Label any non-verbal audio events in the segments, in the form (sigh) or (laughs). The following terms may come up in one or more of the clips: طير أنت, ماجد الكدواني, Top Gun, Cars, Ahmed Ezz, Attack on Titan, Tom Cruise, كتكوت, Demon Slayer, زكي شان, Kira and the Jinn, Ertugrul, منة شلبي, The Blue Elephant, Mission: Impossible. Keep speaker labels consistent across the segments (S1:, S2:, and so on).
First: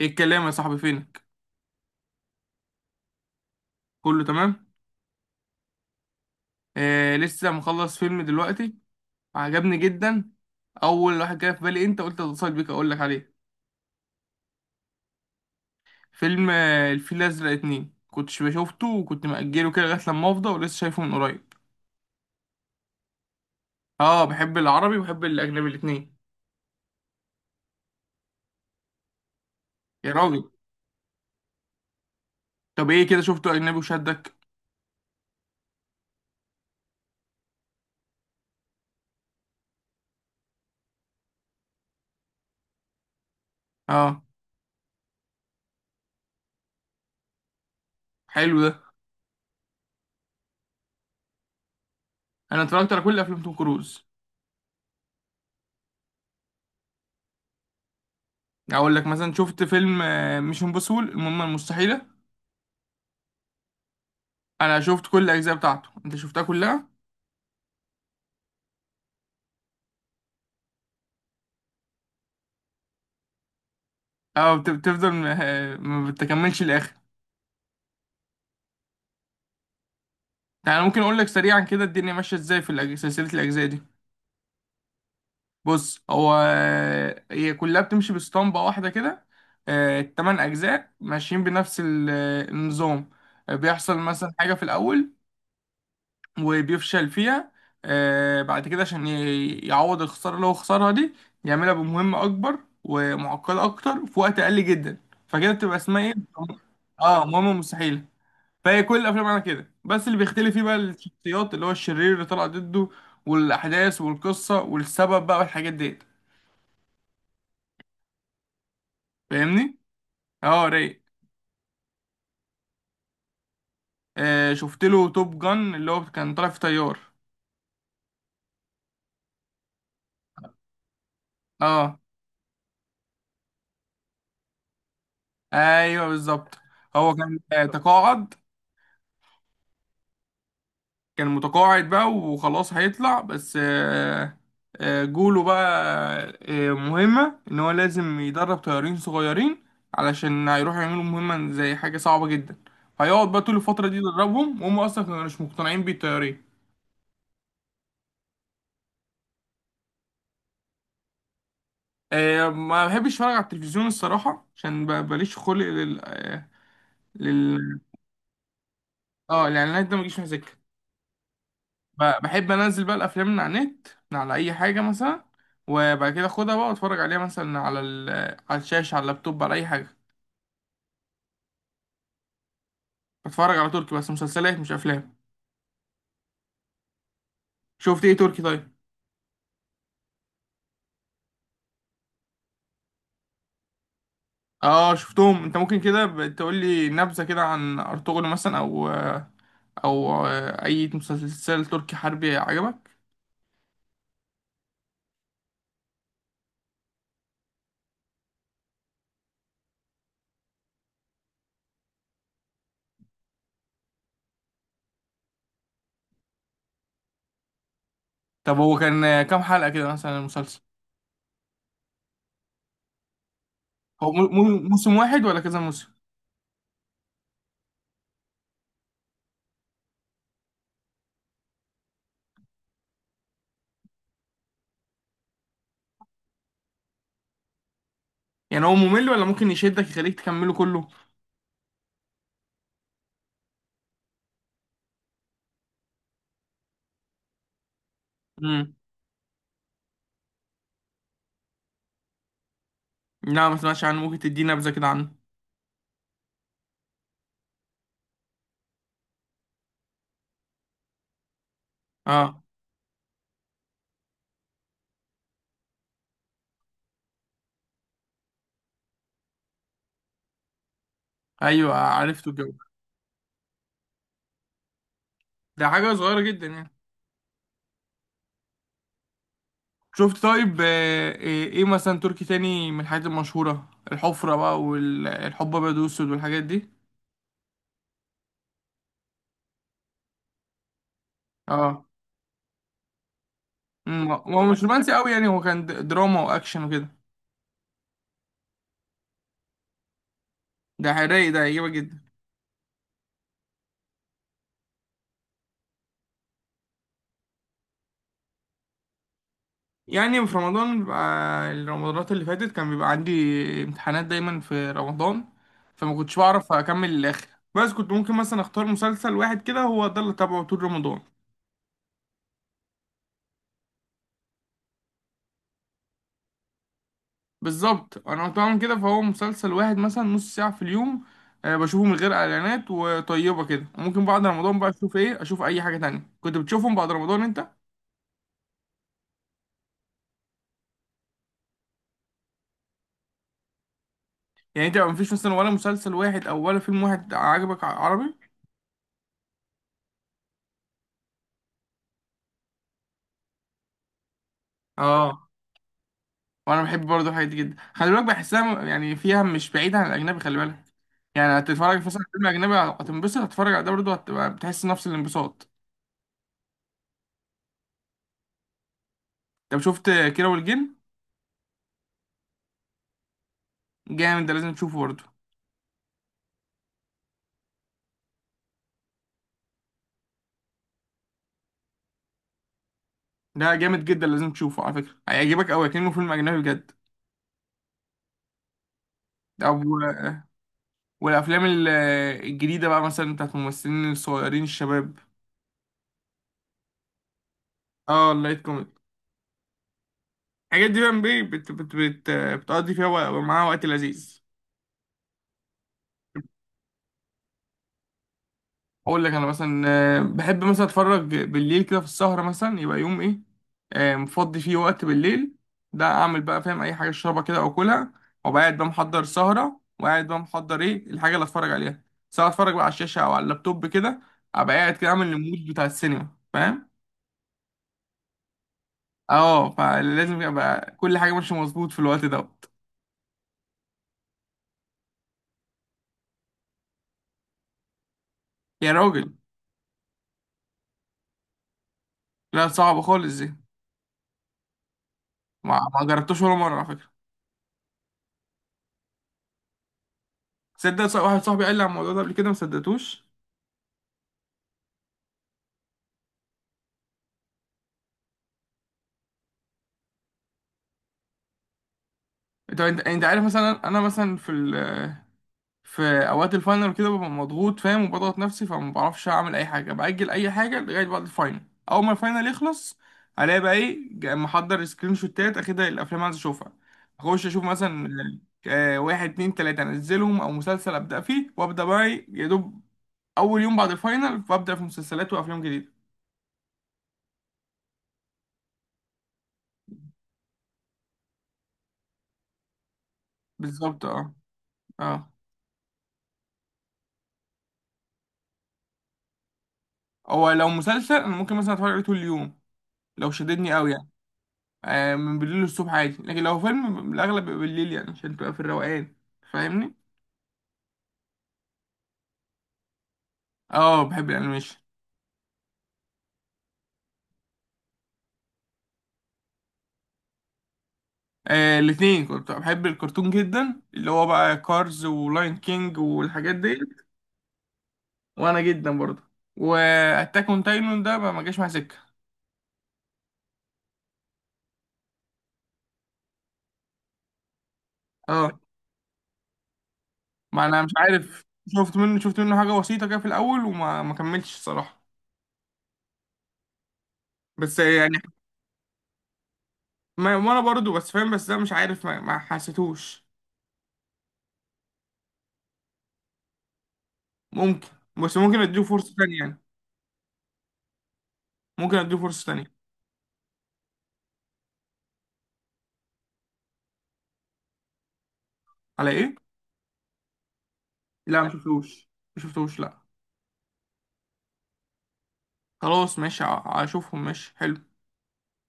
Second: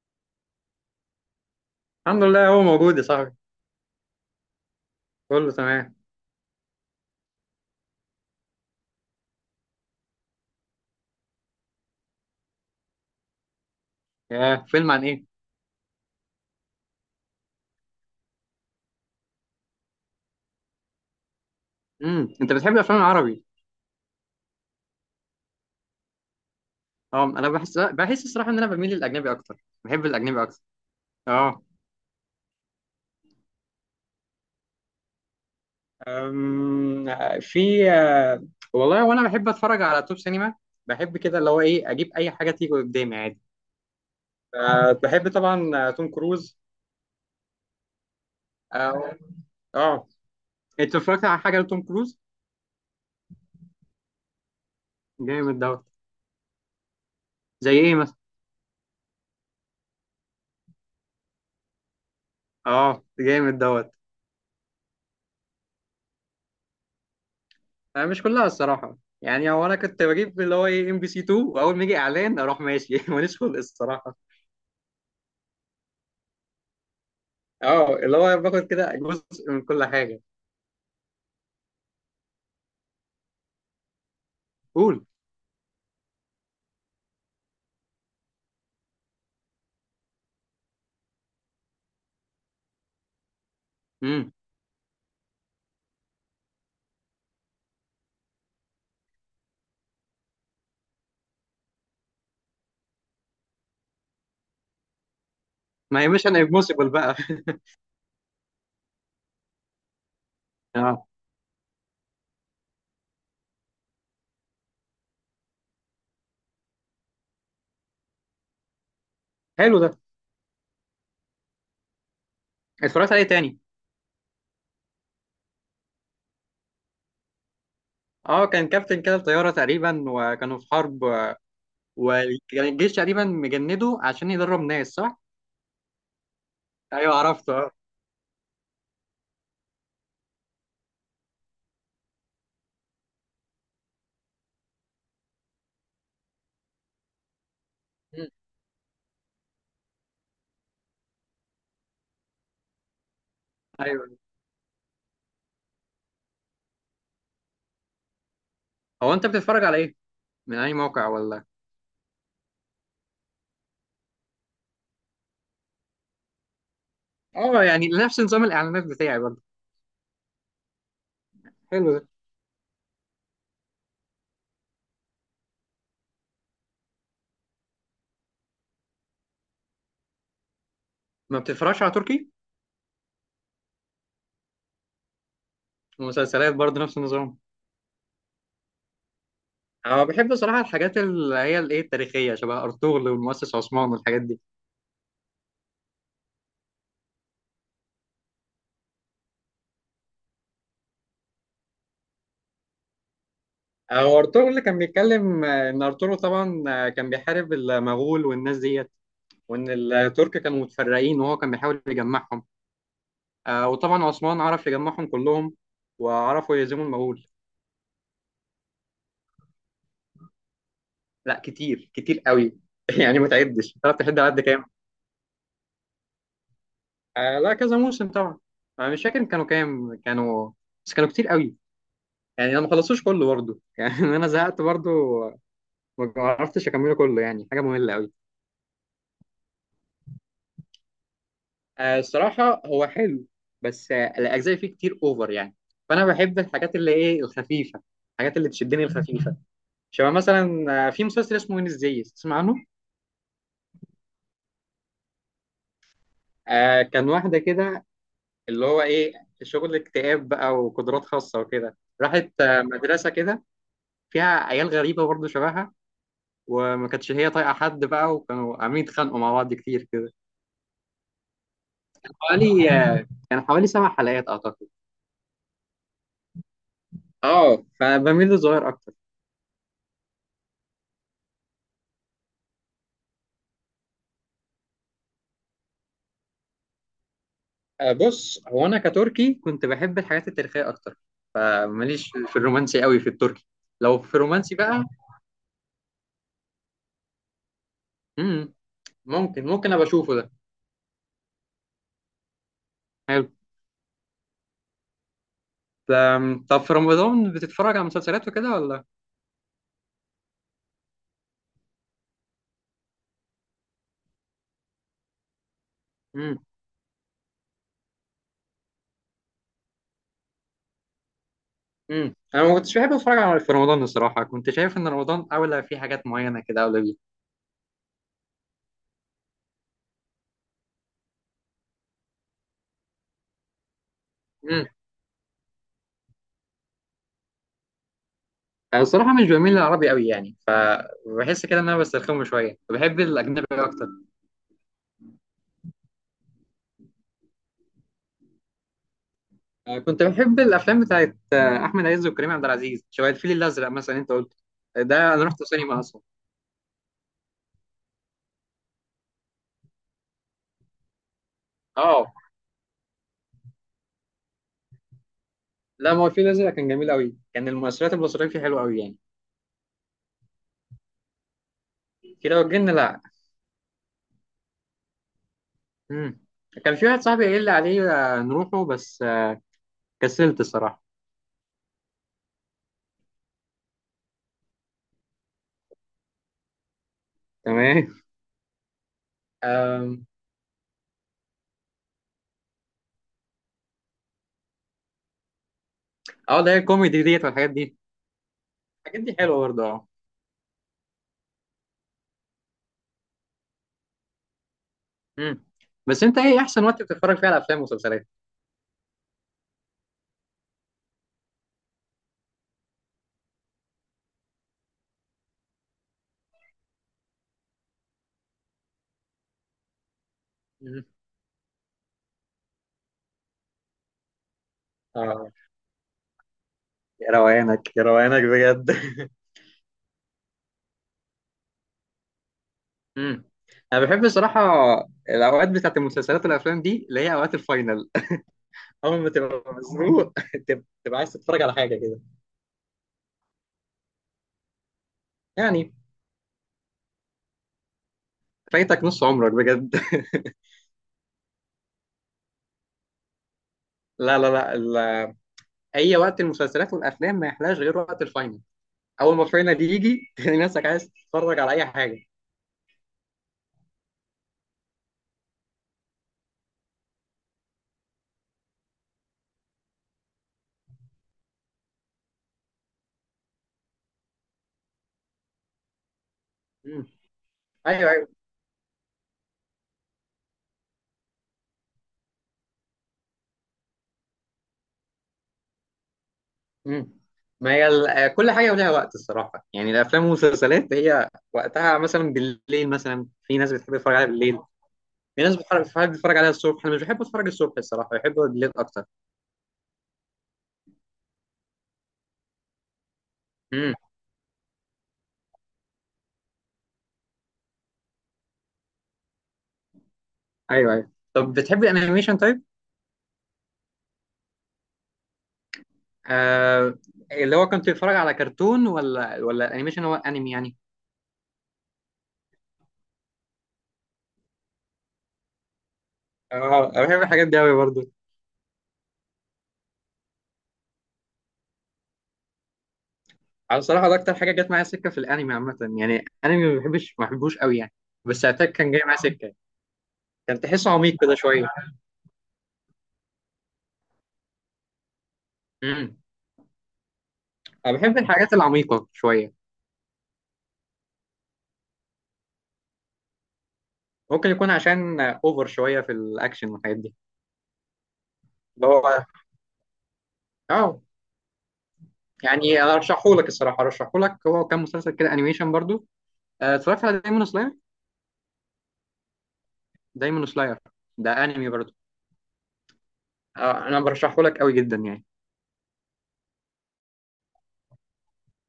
S1: ايه الكلام يا صاحبي؟ فينك؟
S2: الحمد لله، هو موجود يا صاحبي.
S1: كله تمام.
S2: كله تمام.
S1: لسه مخلص فيلم دلوقتي، عجبني جدا. اول واحد جه في بالي انت، قلت اتصل بيك اقول لك عليه.
S2: يا فيلم عن ايه؟
S1: فيلم الفيل الازرق اتنين كنتش بشوفته وكنت مأجله كده لغايه لما افضى، ولسه شايفه من قريب.
S2: انت بتحب الافلام العربي؟
S1: اه بحب العربي وبحب الاجنبي الاتنين.
S2: اه، انا بحس الصراحه ان انا بميل للاجنبي اكتر، بحب
S1: يا
S2: الاجنبي
S1: راجل،
S2: اكتر. اه.
S1: طب ايه كده شفته اجنبي وشدك؟
S2: أم... في والله، وانا بحب اتفرج على توب سينما. بحب كده اللي هو ايه، اجيب اي حاجه تيجي قدامي عادي.
S1: اه
S2: بحب طبعا توم كروز.
S1: حلو ده.
S2: اه. اه. انت اتفرجت على حاجه لتوم كروز؟
S1: انا اتفرجت على كل افلام توم كروز.
S2: جامد دوت. زي ايه مثلا؟
S1: اقول لك مثلا شفت فيلم مش امبوسول، المهمه المستحيله.
S2: اه، جامد دوت.
S1: انا شفت كل الاجزاء بتاعته، انت شفتها كلها؟
S2: أنا مش كلها الصراحة. يعني هو أنا كنت بجيب اللي هو إيه، ام بي سي 2، وأول ما يجي إعلان أروح ماشي (laughs) ماليش خلق الصراحة.
S1: اه بتفضل ما بتكملش الاخر.
S2: أه، اللي هو باخد كده جزء من كل حاجة.
S1: يعني ممكن اقول لك سريعا كده الدنيا ماشيه ازاي في سلسله الاجزاء دي.
S2: قول.
S1: بص هو، هي كلها بتمشي باسطمبه واحده كده. التمن اجزاء ماشيين بنفس النظام. بيحصل مثلا
S2: امم.
S1: حاجه في الاول وبيفشل فيها. بعد كده عشان يعوض الخساره اللي هو خسرها دي، يعملها بمهمه اكبر ومعقده اكتر في وقت اقل جدا، فكده بتبقى
S2: ما
S1: اسمها
S2: هي
S1: ايه؟
S2: مش أنا امبوسيبل بقى
S1: اه مهمه
S2: (laughs)
S1: مستحيله. فهي كل الافلام على كده، بس اللي بيختلف فيه بقى
S2: أه.
S1: الشخصيات، اللي هو الشرير اللي طلع ضده، والاحداث والقصه والسبب بقى والحاجات ديت، فاهمني؟
S2: حلو ده.
S1: اه رايق.
S2: اتفرجت عليه تاني؟
S1: شفت له توب جن، اللي هو كان طالع في طيار.
S2: أه، كان كابتن كده الطيارة تقريبا، وكانوا في حرب.
S1: اه
S2: وكان الجيش تقريبا مجنده عشان يدرب ناس، صح؟
S1: ايوه بالظبط. هو
S2: أيوه،
S1: كان
S2: عرفته أه.
S1: تقاعد، كان متقاعد بقى وخلاص، هيطلع بس جوله بقى، مهمة إن هو لازم
S2: مم.
S1: يدرب طيارين صغيرين، علشان هيروحوا يعملوا مهمة زي حاجة صعبة جدا. هيقعد بقى طول الفترة دي
S2: أيوه.
S1: يدربهم، وهم أصلا كانوا مش مقتنعين بيه الطيارين.
S2: هو أنت بتتفرج على إيه؟ من أي موقع ولا؟
S1: ما بحبش أتفرج على التلفزيون الصراحة، عشان ماليش خلق لل آه،
S2: أه،
S1: لل
S2: يعني نفس نظام الإعلانات بتاعي برضه.
S1: اه الإعلانات ده مجيش مع سكة.
S2: حلو ده.
S1: بحب انزل بقى الافلام من على النت، من على اي حاجه مثلا، وبعد كده اخدها بقى واتفرج عليها مثلا على على الشاشه، على اللابتوب، على اي حاجه.
S2: ما بتتفرجش على تركي؟
S1: بتفرج على تركي بس مسلسلات مش افلام.
S2: ومسلسلات برضه نفس النظام؟
S1: شفت ايه تركي طيب؟
S2: انا بحب صراحه الحاجات اللي هي الايه التاريخيه، شبه ارطغرل والمؤسس عثمان والحاجات دي.
S1: اه شفتهم. انت ممكن كده تقول لي نبذه كده عن ارطغرل مثلا، او اي مسلسل تركي حربي عجبك؟
S2: هو ارطغرل كان بيتكلم ان ارطغرل طبعا كان بيحارب المغول والناس ديت. وان الترك كانوا متفرقين، وهو كان بيحاول يجمعهم. وطبعا عثمان عرف يجمعهم كلهم. وعرفوا يهزموا المغول.
S1: طب هو كان كام حلقه كده مثلا المسلسل؟
S2: لا، كتير كتير قوي (laughs) يعني ما تعدش تعرف
S1: هو
S2: تحد على قد كام.
S1: موسم واحد ولا كذا موسم؟
S2: لا، كذا موسم طبعا. انا مش فاكر كانوا كام كانوا، بس كانوا كتير قوي. يعني انا ما خلصتوش كله برضه (laughs) يعني انا زهقت برضه. ما عرفتش اكمله كله، يعني حاجه ممله قوي.
S1: يعني هو ممل ولا ممكن يشدك يخليك تكمله كله؟
S2: الصراحه هو حلو، بس الاجزاء فيه كتير اوفر يعني. فانا بحب الحاجات اللي ايه الخفيفه، الحاجات اللي
S1: امم.
S2: تشدني الخفيفه. شبه مثلا في مسلسل اسمه وين، ازاي تسمع عنه.
S1: لا ما سمعتش عنه، ممكن تديني نبذه كده عنه؟
S2: كان واحده كده، اللي هو ايه، شغل اكتئاب بقى وقدرات خاصه وكده، راحت
S1: اه
S2: مدرسه كده فيها عيال غريبه برضه شبهها. وما كانتش هي طايقه حد بقى، وكانوا عاملين يتخانقوا مع بعض كتير كده.
S1: ايوه عرفته الجو.
S2: حوالي كان حوالي 7 حلقات أعتقد.
S1: ده حاجة صغيرة جدا يعني.
S2: أه، فبميل للصغير أكتر.
S1: شفت طيب؟ إيه مثلا تركي تاني من الحاجات المشهورة، الحفرة بقى والحب ابيض واسود والحاجات دي؟
S2: بص، هو أنا كتركي كنت بحب الحاجات التاريخية أكتر.
S1: اه.
S2: فماليش في الرومانسي قوي في التركي. لو في
S1: هو
S2: رومانسي
S1: مش
S2: بقى.
S1: رومانسي قوي يعني، هو كان دراما واكشن وكده.
S2: مم. ممكن أبقى أشوفه ده.
S1: ده رايق، ده هيعجبك جدا.
S2: حلو. طب في رمضان بتتفرج على مسلسلات وكده ولا؟
S1: يعني في رمضان بيبقى، الرمضانات اللي فاتت كان بيبقى عندي امتحانات دايما في رمضان، فما كنتش
S2: مم.
S1: بعرف اكمل للاخر. بس كنت ممكن مثلا اختار مسلسل واحد كده، هو ده اللي تابعه طول رمضان.
S2: مم. أنا ما كنتش بحب أتفرج على في رمضان الصراحة، كنت شايف إن رمضان أولى في حاجات معينة كده أولى بيه.
S1: بالظبط، انا كنت بعمل كده، فهو مسلسل واحد مثلا نص ساعة في اليوم، بشوفه من غير اعلانات وطيبة كده، وممكن بعد رمضان
S2: مم.
S1: بقى اشوف ايه، اشوف اي حاجة تانية. كنت بتشوفهم بعد رمضان انت؟
S2: أنا الصراحة مش بميل للعربي قوي يعني، بحس كده إن أنا بسترخمه شوية، بحب الأجنبي أكتر.
S1: يعني انت ما فيش مثلا ولا مسلسل واحد او ولا فيلم واحد عجبك عربي؟
S2: كنت بحب الافلام بتاعت احمد عز وكريم عبد العزيز، شبه الفيل الازرق مثلا انت قلت. ده انا
S1: اه
S2: رحت سينما اصلا.
S1: وانا بحب برضه الحاجات دي جدا، خلي بالك بحسها يعني فيها مش بعيدة عن الاجنبي، خلي بالك. يعني هتتفرج في مثلا على
S2: اه.
S1: فيلم اجنبي هتنبسط، هتتفرج على ده برضه هتبقى بتحس نفس الانبساط.
S2: لا، ما هو الفيل الازرق كان جميل قوي، كان المؤثرات البصريه فيه حلوه قوي يعني.
S1: طب شفت كيرة والجن؟
S2: كده وجدنا، لا.
S1: جامد ده، لازم تشوفه برضه.
S2: مم. كان في واحد صاحبي قال لي عليه نروحه، بس كسلت الصراحه.
S1: ده جامد جدا، لازم تشوفه على فكرة، هيعجبك أوي كأنه فيلم أجنبي بجد.
S2: تمام.
S1: أو
S2: آم،
S1: والأفلام الجديدة بقى مثلا بتاعت الممثلين الصغيرين الشباب.
S2: اه، ده هي الكوميدي ديت والحاجات دي.
S1: اه اللايت كوميدي،
S2: الحاجات دي حلوه برضه، اه.
S1: الحاجات دي بقى بي- بت بت بت بتقضي فيها معاها وقت لذيذ.
S2: مم. بس انت ايه احسن وقت بتتفرج فيه على افلام ومسلسلات؟
S1: اقول لك انا مثلا، بحب مثلا اتفرج بالليل كده في السهره، مثلا يبقى يوم ايه، مفضي فيه وقت بالليل، ده اعمل بقى، فاهم، اي حاجه اشربها كده او كلها، وبقعد بقى محضر سهره، وقاعد بقى محضر
S2: مم.
S1: ايه الحاجه اللي اتفرج عليها. سواء اتفرج بقى على الشاشه او على اللابتوب كده، ابقى قاعد كده اعمل
S2: اه.
S1: المود بتاع السينما، فاهم.
S2: يا روانك، يا روانك بجد (laughs)
S1: اه فلازم يبقى كل حاجه ماشيه مظبوط في الوقت دوت.
S2: امم. انا بحب الصراحه الاوقات بتاعت المسلسلات والافلام دي، اللي هي اوقات الفاينل.
S1: يا
S2: (laughs) اول ما
S1: راجل
S2: تبقى مزنوق (laughs) تبقى عايز تتفرج على حاجه كده.
S1: لا صعبه خالص دي، ما
S2: يعني،
S1: ما جربتوش ولا مره على فكره؟
S2: فايتك نص عمرك بجد
S1: تصدق واحد صاحبي قال لي على الموضوع ده قبل كده ما صدقتوش؟
S2: (laughs) لا لا لا، اي وقت المسلسلات والافلام ما يحلاش غير وقت الفاينل. اول ما الفاينل يجي (laughs) تلاقي نفسك عايز تتفرج على اي حاجه.
S1: طب انت عارف، مثلا انا مثلا في ال في اوقات الفاينل كده ببقى مضغوط فاهم، وبضغط نفسي، فما بعرفش اعمل اي حاجه، باجل اي حاجه لغايه بعد الفاينل. اول ما الفاينل يخلص، الاقي بقى ايه محضر سكرين شوتات اخدها الافلام اللي عايز اشوفها،
S2: امم.
S1: اخش اشوف مثلا
S2: ايوه، ايوه.
S1: واحد اتنين تلاته انزلهم، او مسلسل ابدا فيه وابدا بقى ايه يا دوب، اول يوم بعد الفاينل فابدا في مسلسلات وافلام جديده.
S2: امم. ما هي كل حاجه ولها وقت الصراحه، يعني الافلام والمسلسلات هي وقتها مثلا بالليل، مثلا في ناس بتحب
S1: بالظبط
S2: تتفرج عليها
S1: اه
S2: بالليل.
S1: اه.
S2: في ناس بتحب تتفرج عليها الصبح، انا مش بحب اتفرج الصبح الصراحه، بحب بالليل اكتر.
S1: هو لو مسلسل انا ممكن مثلا اتفرج عليه طول اليوم لو شددني قوي
S2: امم.
S1: يعني. من بالليل للصبح عادي، لكن لو فيلم الاغلب بيبقى بالليل، يعني عشان تبقى في الروقان، فاهمني.
S2: ايوه، ايوه. طب بتحب الانيميشن طيب؟
S1: اه بحب الانيميشن.
S2: آه. اللي هو كنت بتتفرج على كرتون ولا انيميشن، هو انمي يعني.
S1: الاثنين كنت بحب الكرتون جدا، اللي هو بقى كارز ولاين كينج والحاجات دي.
S2: اه، انا بحب الحاجات دي قوي برضه.
S1: وانا جدا برضه، واتاك اون تايتن ده ما جاش مع سكه.
S2: على الصراحه ده اكتر حاجه جت معايا سكه، في الانمي عامه يعني، انمي ما بحبش ما بحبوش قوي يعني. بس
S1: اه
S2: اتاك كان جاي معايا سكه، كان
S1: ما انا مش
S2: تحسه عميق كده
S1: عارف،
S2: شويه.
S1: شفت منه حاجه بسيطه كده في الاول، وما ما كملتش الصراحه،
S2: امم.
S1: بس
S2: انا
S1: يعني.
S2: بحب الحاجات العميقه شويه.
S1: ما وانا برضه بس فاهم، بس ده مش عارف ما حسيتوش.
S2: ممكن يكون عشان اوفر شويه في الاكشن والحاجات دي.
S1: ممكن، بس ممكن اديله
S2: اللي
S1: فرصه
S2: هو،
S1: تانية يعني،
S2: اه.
S1: ممكن اديله فرصه تانية.
S2: يعني ارشحه لك الصراحه، ارشحه لك، هو كان مسلسل كده انيميشن برضو. اتفرجت على دايمون سلاير.
S1: على ايه؟
S2: دايمون سلاير،
S1: لا
S2: ده
S1: ما
S2: انمي برضو.
S1: شفتوش ما شفتوش لا.
S2: انا برشحه لك قوي جدا يعني.
S1: خلاص ماشي، هشوفهم، ماشي حلو.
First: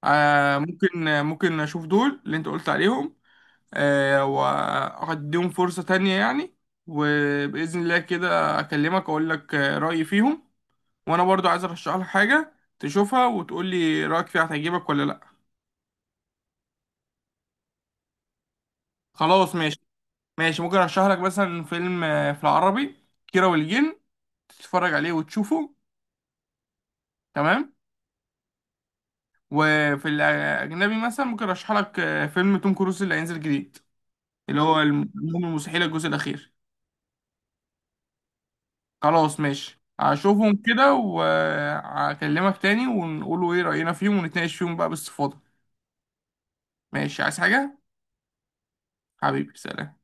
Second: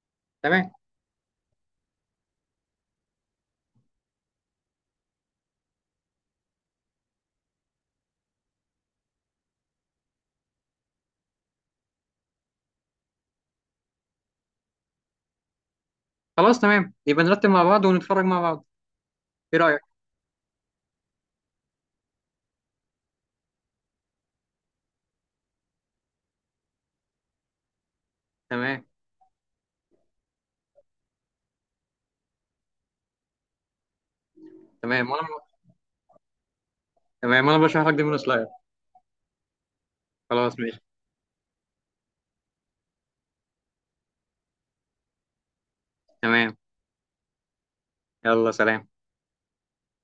S1: آه
S2: تمام.
S1: ممكن، ممكن اشوف دول اللي انت قلت عليهم. آه وهديهم فرصة تانية يعني، وبإذن الله كده اكلمك اقول لك رأيي فيهم. وانا برضو عايز ارشح لك حاجة تشوفها وتقول لي رأيك فيها، هتعجبك ولا لا.
S2: خلاص، تمام، يبقى نرتب مع بعض ونتفرج مع بعض.
S1: خلاص
S2: ايه
S1: ماشي،
S2: رايك؟
S1: ماشي ممكن ارشح لك مثلا فيلم، في العربي كيرة والجن، تتفرج عليه وتشوفه، تمام.
S2: تمام.
S1: وفي الأجنبي مثلا ممكن أرشح لك فيلم توم كروز اللي هينزل جديد، اللي هو المهم،
S2: تمام وانا.
S1: المستحيل الجزء الأخير.
S2: تمام وانا برشح لك دايمون سلاير.
S1: خلاص ماشي هشوفهم
S2: خلاص ماشي.
S1: كده وهكلمك تاني، ونقولوا إيه رأينا فيهم، ونتناقش فيهم بقى باستفاضة.
S2: تمام.
S1: ماشي عايز حاجة؟
S2: يلا، سلام.
S1: حبيبي سلام.